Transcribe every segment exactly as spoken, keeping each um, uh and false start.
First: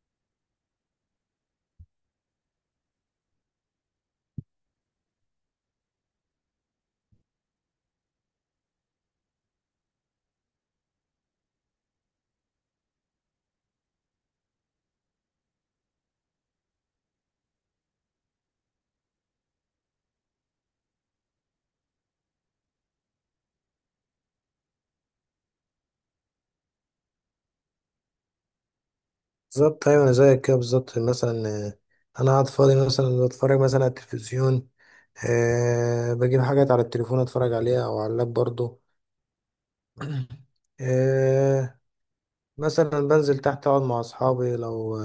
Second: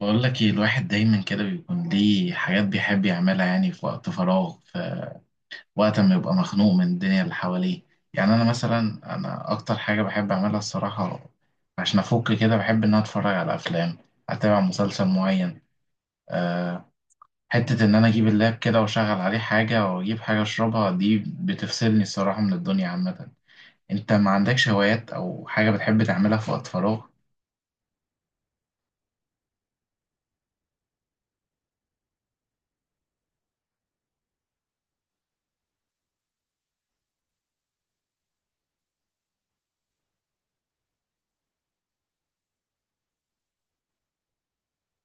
بقول لك ايه، الواحد دايما كده بيكون ليه حاجات بيحب يعملها، يعني في وقت فراغ، في وقت ما يبقى مخنوق من الدنيا اللي حواليه. يعني انا مثلا، انا اكتر حاجة بحب اعملها الصراحة عشان افك كده، بحب ان انا اتفرج على افلام، اتابع مسلسل معين. أه حتة ان انا اجيب اللاب كده واشغل عليه حاجة واجيب حاجة اشربها، دي بتفصلني الصراحة من الدنيا عامة. انت ما عندكش هوايات او حاجة بتحب تعملها في وقت فراغ؟ بالظبط ايوه انا زيك كده بالظبط مثلا آه، انا قاعد فاضي مثلا بتفرج مثلا على التلفزيون. أه بجيب حاجات على التليفون اتفرج عليها او على اللاب برضو. أه مثلا بنزل تحت اقعد مع اصحابي لو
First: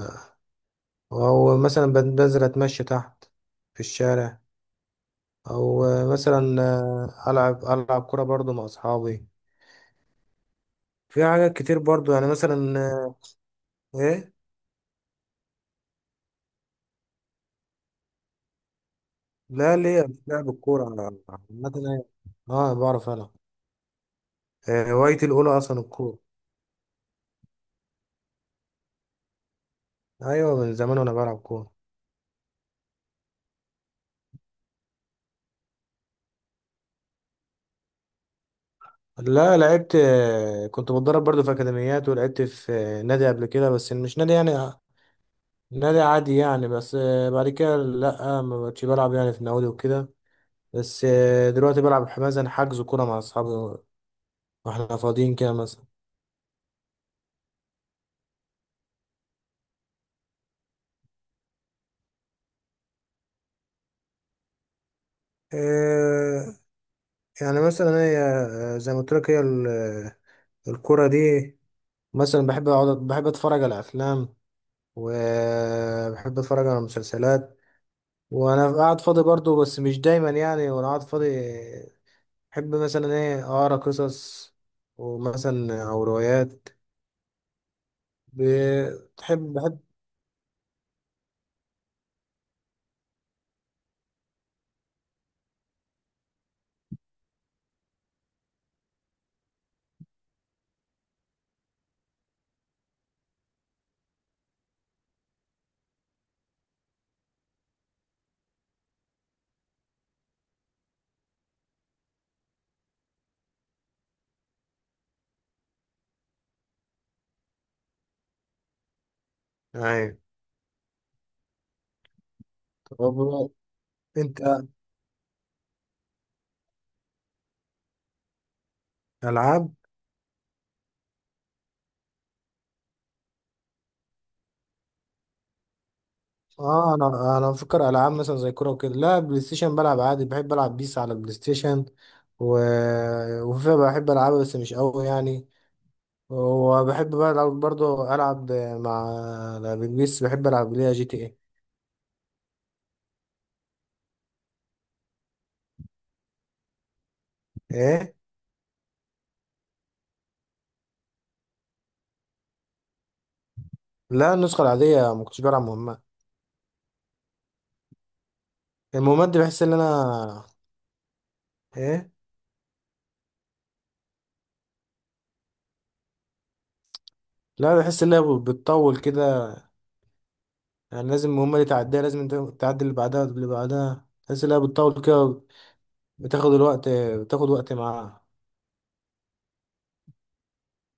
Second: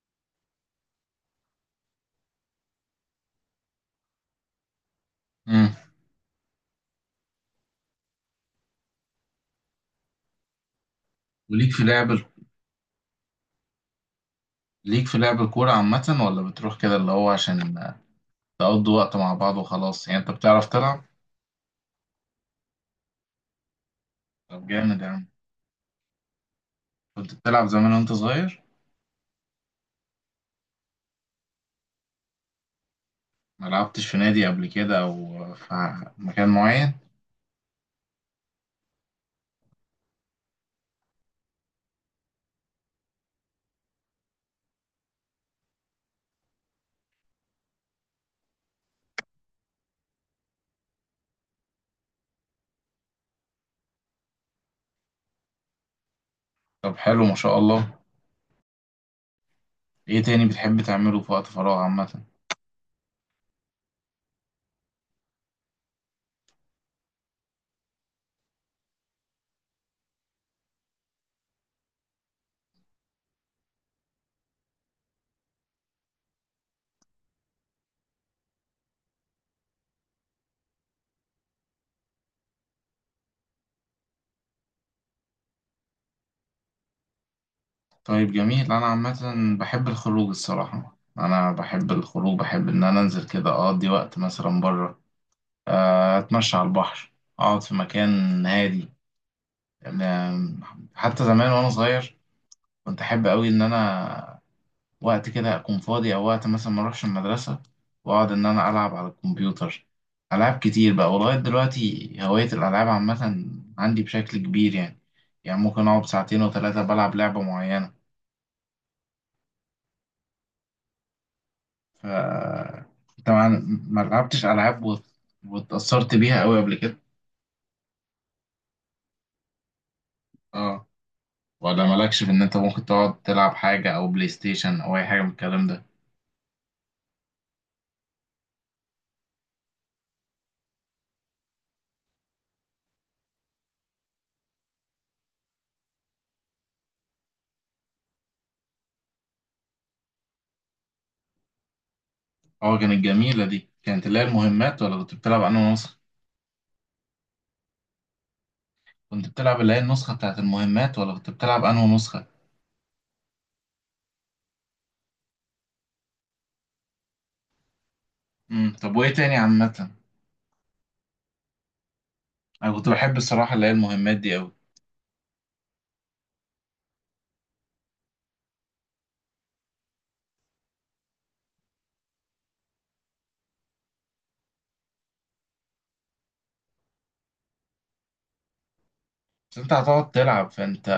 او مثلا بن- بنزل اتمشى تحت في الشارع. مم. او آه، مثلا آه، العب العب كرة برضو مع اصحابي. في حاجات وليك كتير في لعب برضو يعني مثلا آه، ايه. ليك في لعب الكورة عامة، ولا بتروح كده اللي هو عشان تقضوا وقت مع بعض لا ليه وخلاص، يعني انت لعب بتعرف الكورة تلعب؟ عامة أنا- اه بعرف العب. طب آه، جامد يا هوايتي عم. الأولى أصلا الكورة. كنت بتلعب زمان وانت صغير؟ أيوة من زمان وأنا بلعب كورة. ما لعبتش في نادي قبل كده او في مكان معين؟ لا لعبت، آه، كنت بتدرب برضو في أكاديميات ولعبت في آه، نادي قبل كده، بس مش نادي يعني آه، نادي عادي يعني. بس آه، بعد كده لأ، ما بقتش بلعب يعني في نوادي وكده. بس آه، دلوقتي بلعب مثلا حجز كورة مع أصحابي وإحنا فاضيين كده مثلا. طب حلو ما شاء الله. ايه تاني بتحب تعمله في وقت فراغ عامة؟ آه، يعني مثلا هي آه، زي ما قلت لك، هي ال- آه، الكورة دي، مثلا بحب أقعد بحب أتفرج على أفلام وبحب أتفرج على مسلسلات وانا قاعد فاضي برضو، بس مش دايما يعني. وانا قاعد فاضي بحب مثلا ايه اقرا قصص ومثلا او روايات. طيب جميل. انا عامة بتحب بحب بحب الخروج الصراحة، انا بحب الخروج، بحب ان انا انزل كده اقضي وقت مثلا بره. آه، اتمشى على البحر، اقعد في مكان هادي. آم، حتى زمان وانا صغير كنت احب قوي ان انا وقت كده أكون فاضي أو وقت مثلا ما أروحش المدرسة، وأقعد إن أنا ألعب على الكمبيوتر ألعاب كتير بقى. ولغاية دلوقتي هواية الألعاب عامة عندي بشكل كبير يعني، يعني ممكن أقعد ساعتين وثلاثة بلعب لعبة معينة. يعني. ف طب طبعا. ما انت لعبتش ألعاب وت- واتأثرت بيها أوي قبل كده؟ العاب؟ اه. ولا مالكش في إن أنت ممكن تقعد تلعب حاجة أو بلاي ستيشن أو أي حاجة من الكلام ده؟ اه انا انا بفكر العاب مثلا زي كوره وكده لا، بلاي ستيشن بلعب عادي، بحب العب بيس على البلاي ستيشن و... وفيفا بحب العبها بس مش قوي يعني. وبحب بلعب برضو، العب مع البيس بحب العب ليها جي تي ايه. اه كانت جميلة. دي كانت اللي هي المهمات، ولا كنت بتلعب أنا ونص؟ ايه. كنت بتلعب اللي هي النسخة بتاعت المهمات، ولا كنت بتلعب أنهي نسخة؟ لا، النسخة العادية، ما كنتش بلعب مهمات. امم طب وإيه المهمات تاني دي بحس ان عامة؟ انا ايه. أنا كنت بحب الصراحة اللي هي المهمات دي أوي. لا بحس ان هي بتطول كده يعني. لازم المهمة دي تعديها، لازم انت تعدي اللي بعدها واللي بعدها، بحس ان هي بتطول كده، بتاخد الوقت، بتاخد وقت معاها. بس أنت هتقعد تلعب، فأنت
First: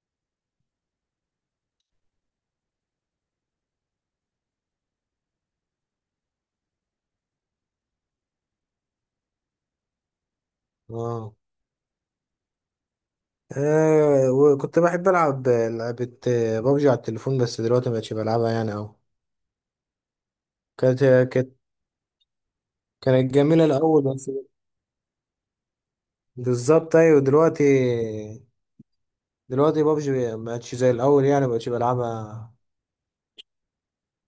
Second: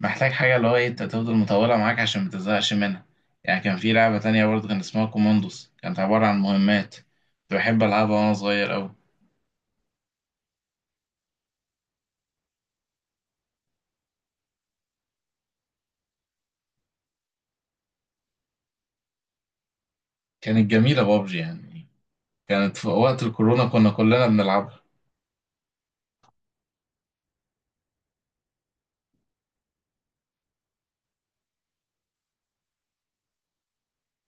محتاج حاجة اللي هو إيه، أنت تفضل مطولة معاك عشان متزهقش منها. يعني كان في لعبة تانية برضه كان اسمها كوماندوس، كانت عبارة عن مهمات، كنت بحب ألعبها وأنا صغير أوي. اه. آه، وكنت بحب العب لعبة بابجي على التليفون، بس دلوقتي مبقتش بلعبها يعني اوي. كانت كانت جميلة بابجي كانت يعني. كانت في وقت كانت جميلة الكورونا كنا الأول كلنا بس. بنلعبها. بالظبط أيوة، دلوقتي دلوقتي بابجي مبقتش زي الأول يعني، مبقتش بلعبها.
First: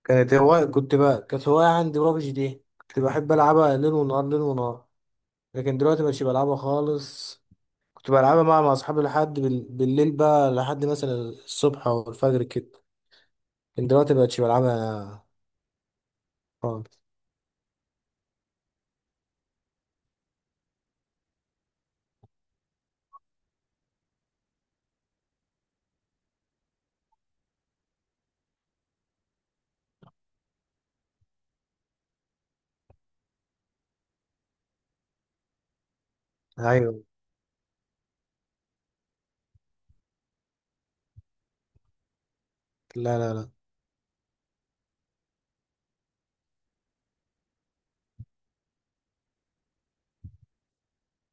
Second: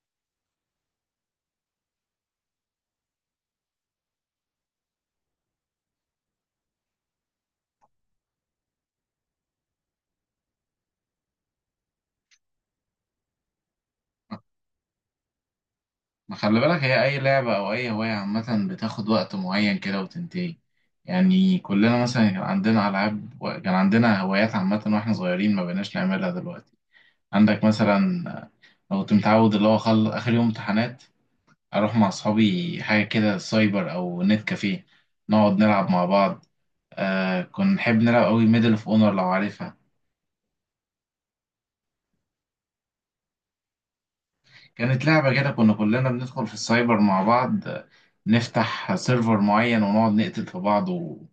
كانت هواية كنت بقى، كانت هواية عندي بابجي دي، كنت بحب ألعبها ليل ونهار ليل ونهار. لكن دلوقتي مبقتش بلعبها خالص. كنت بلعبها مع مع أصحابي لحد بال... بالليل بقى، لحد مثلا الصبح أو الفجر كده، لكن دلوقتي مبقتش بلعبها ما خلي بالك، خالص. هي أي لعبة أو أي هواية عامة بتاخد وقت معين كده وتنتهي. يعني كلنا مثلا كان عندنا ألعاب و- كان عندنا هوايات عامة وإحنا صغيرين، ما بقيناش نعملها دلوقتي. عندك مثلا، أنا كنت متعود اللي هو خل... آخر يوم امتحانات أروح مع أصحابي حاجة كده سايبر أو نت كافيه، نقعد نلعب مع بعض. أيوة. آه كنا نحب نلعب أوي ميدل أوف أونر لو عارفها. لا لا لا. كانت لعبة كده كنا كلنا بندخل في السايبر مع بعض، آه، نفتح سيرفر معين ونقعد نقتل في بعض و...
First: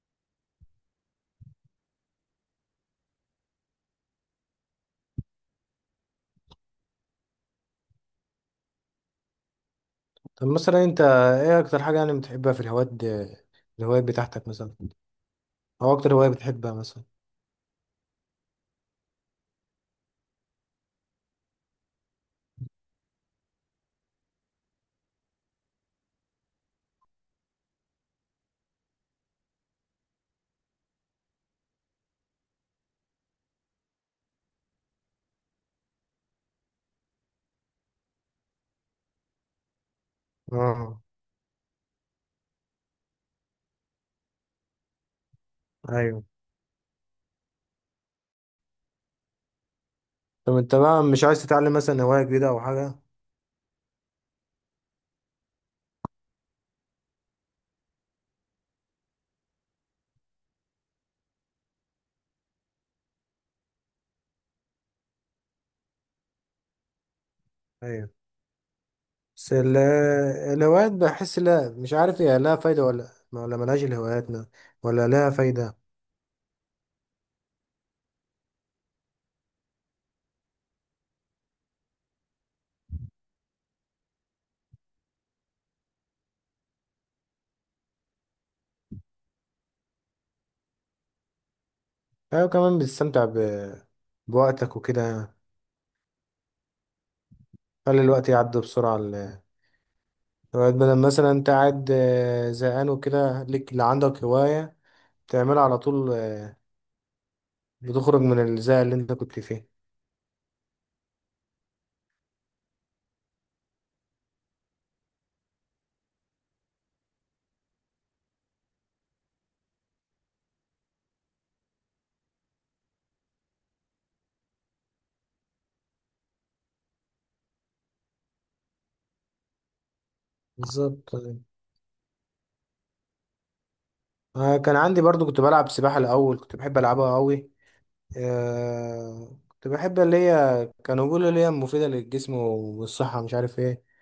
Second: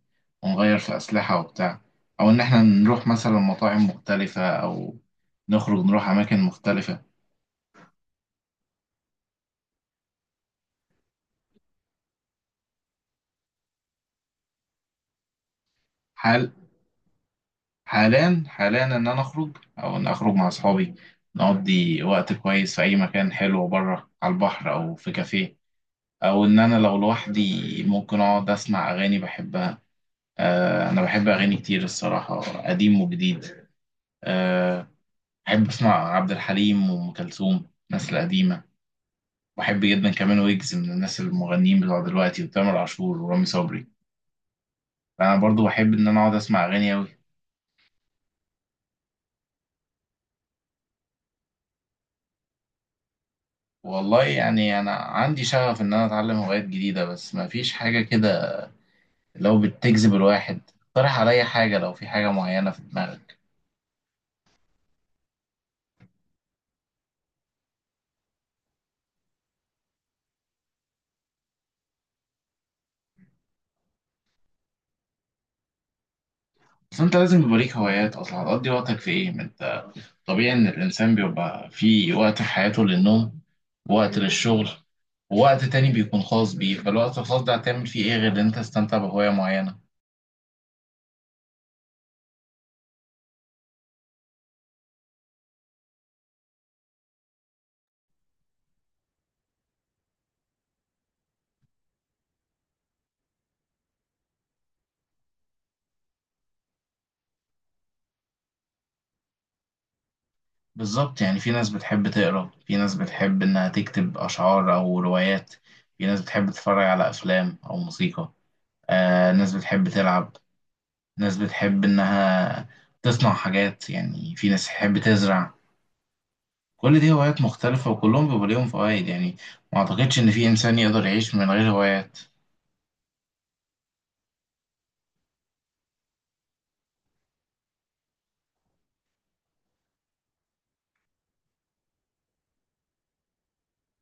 ونغير في أسلحة وبتاع، أو إن إحنا نروح مثلا مطاعم مختلفة أو نخرج نروح أماكن مختلفة. طب مثلا أنت إيه أكتر حاجة يعني بتحبها في الهوايات دي- الهوايات بتاعتك مثلا، أو أكتر هواية حال بتحبها مثلا؟ حاليا حاليا إن أنا أخرج أو إن أخرج مع أصحابي، نقضي وقت كويس في أي مكان حلو بره على البحر أو في كافيه، أو إن أنا لو لوحدي ممكن أقعد أسمع أغاني بحبها. آه، أنا بحب أغاني كتير الصراحة، قديم وجديد. آه، أحب أسمع عبد الحليم وأم كلثوم الناس القديمة، وأحب جدا كمان ويجز من آه. الناس المغنيين بتوع دلوقتي، وتامر عاشور ورامي صبري. أنا برضو بحب إن أنا أيوة. أقعد أسمع أغاني أوي. طب أنت بقى مش عايز تتعلم مثلا هواية جديدة أو حاجة؟ والله يعني أنا عندي شغف إن أنا أتعلم هوايات جديدة، بس مفيش حاجة كده لو بتجذب الواحد. اقترح عليا حاجة لو في حاجة معينة في دماغك. أيوة، بس ال- الهوايات بحس، لا مش عارف هي لها فايدة ولا ولا ملهاش، الهواياتنا ولا لها فايدة. بس أنت لازم يبقى ليك هوايات أصلا، هتقضي وقتك في إيه؟ طبيعي إن الإنسان بيبقى في وقت في حياته للنوم، ووقت للشغل، ووقت تاني بيكون خاص بيه، فالوقت الخاص ده هتعمل فيه إيه غير إن أنت تستمتع بهواية معينة؟ أيوة، كمان بتستمتع ب... بوقتك وكده يعني. خلي الوقت يعدي بسرعة، ال- الهوايات، بدل مثلا أنت قاعد آه، زهقان وكده، ليك اللي عندك هواية تعملها على طول. آه، بتخرج من الزهق اللي أنت كنت فيه. بالظبط، يعني في ناس بتحب تقرأ، في ناس بتحب إنها تكتب أشعار أو روايات، في ناس بتحب تتفرج على أفلام أو موسيقى، آه ناس بتحب تلعب، ناس بتحب إنها تصنع حاجات، يعني في ناس تحب تزرع. كل دي هوايات مختلفة وكلهم بيبقى ليهم فوائد يعني. ما أعتقدش إن في إنسان يقدر بالظبط. يعيش من غير هوايات. آه، كان عندي برضو كنت بلعب سباحة الأول، كنت بحب ألعبها أوي. آه، كنت بحب اللي هي كانوا بيقولوا اللي هي مفيدة للجسم والصحة مش عارف ايه.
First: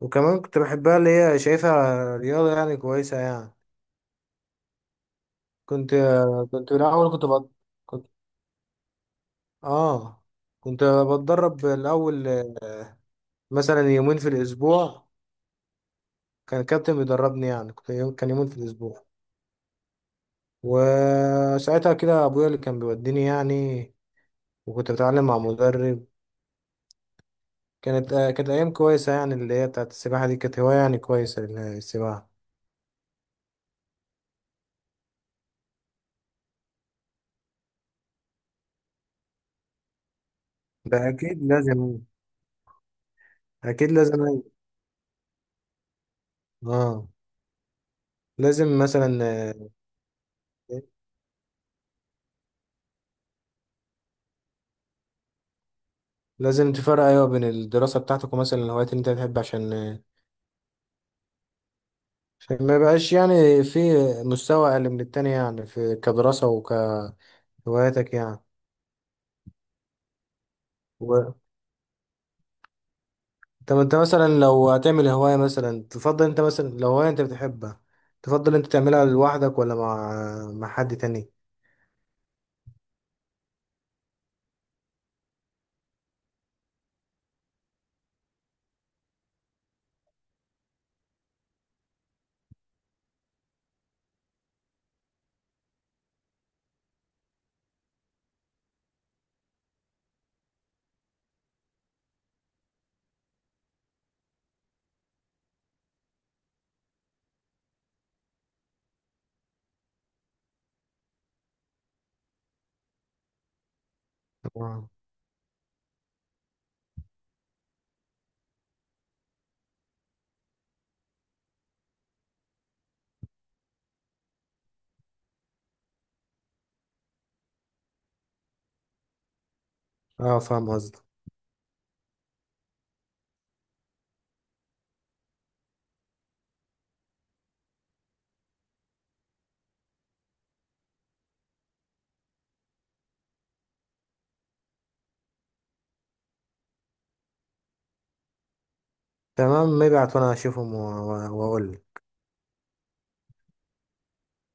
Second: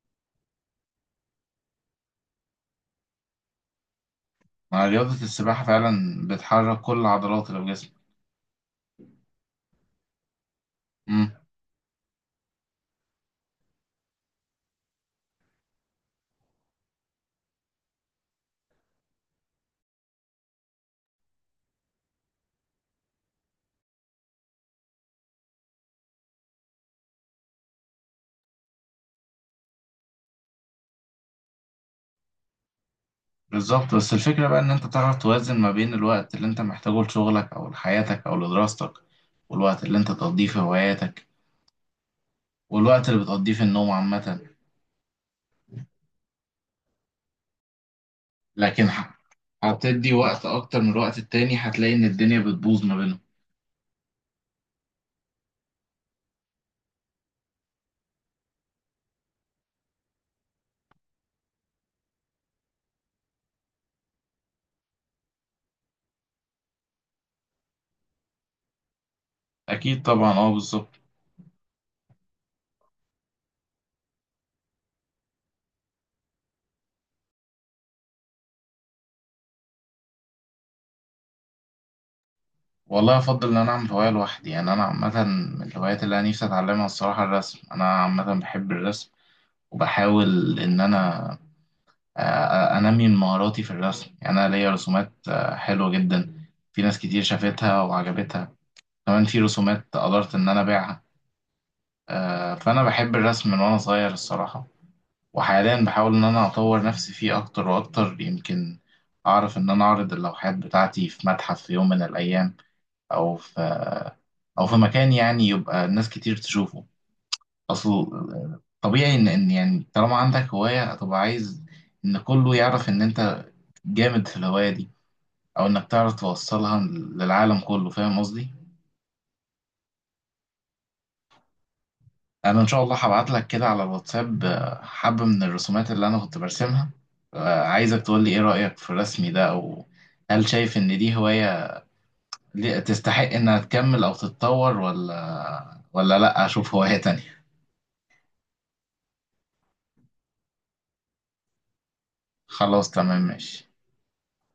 وكمان كنت بحبها اللي هي شايفها رياضة يعني كويسة يعني. مع رياضة السباحة كنت فعلا كنت بتحرك كل الأول كنت العضلات بط... اللي في جسمك. كنت آه كنت امم. بتدرب الأول مثلا يومين في الأسبوع. كان الكابتن بيدربني يعني، كنت يوم... كان يومين في الأسبوع، وساعتها كده أبويا اللي كان بيوديني يعني، وكنت بتعلم مع مدرب. كانت آه، كانت أيام كويسة يعني، اللي هي بتاعت السباحة دي، كانت هواية يعني كويسة، السباحة. بالظبط، بس الفكرة بقى إن أنت تعرف توازن ما بين الوقت اللي أنت محتاجه لشغلك أو لحياتك أو لدراستك، والوقت اللي أنت تقضيه في ده هواياتك، أكيد لازم. والوقت اللي بتقضيه في النوم أكيد عامة. لازم. آه. لازم لكن مثلا، ح- هتدي وقت أكتر من الوقت التاني، هتلاقي إن الدنيا بتبوظ ما بينهم. لازم تفرق ايوه بين الدراسه بتاعتك ومثلا الهوايات اللي انت بتحب، عشان عشان ما يبقاش يعني في مستوى اقل من التاني يعني، في كدراسه وكهواياتك يعني. أكيد طبعا، أه بالظبط. و... طب انت مثلا لو هتعمل هوايه، مثلا تفضل انت مثلا لو هوايه انت بتحبها، تفضل انت تعملها لوحدك ولا مع مع حد تاني؟ والله أفضل إن أنا أعمل هواية لوحدي. يعني أنا عامة من الهوايات اللي أنا نفسي أتعلمها الصراحة الرسم، أنا عامة بحب الرسم. وبحاول إن أنا آه، انمي من مهاراتي في الرسم، يعني انا ليا رسومات آه، حلوه جدا، في ناس كتير شافتها وعجبتها. كمان في رسومات قدرت ان انا ابيعها. آه، فانا بحب الرسم من وانا صغير الصراحه، وحاليا بحاول ان انا اطور نفسي فيه اكتر واكتر، يمكن اعرف ان انا اعرض اللوحات بتاعتي في متحف في يوم من الايام، او في آه، او في اه. مكان يعني يبقى ناس كتير تشوفه. اصل طبيعي ان ان يعني طالما عندك هواية هتبقى عايز ان كله يعرف ان انت جامد في الهواية دي، او انك تعرف توصلها للعالم كله، فاهم قصدي؟ آه، فاهم قصدك. انا ان شاء الله هبعت لك كده على الواتساب آه، حبة من الرسومات اللي انا كنت برسمها، آه، عايزك تقول لي ايه رأيك في رسمي ده، او هل شايف ان دي هواية ليه- تستحق انها تكمل او تتطور، ولا ولا لا اشوف هواية تانية. تمام maybe وانا اشوفهم و- و- واقول لك. خلاص تمام ماشي.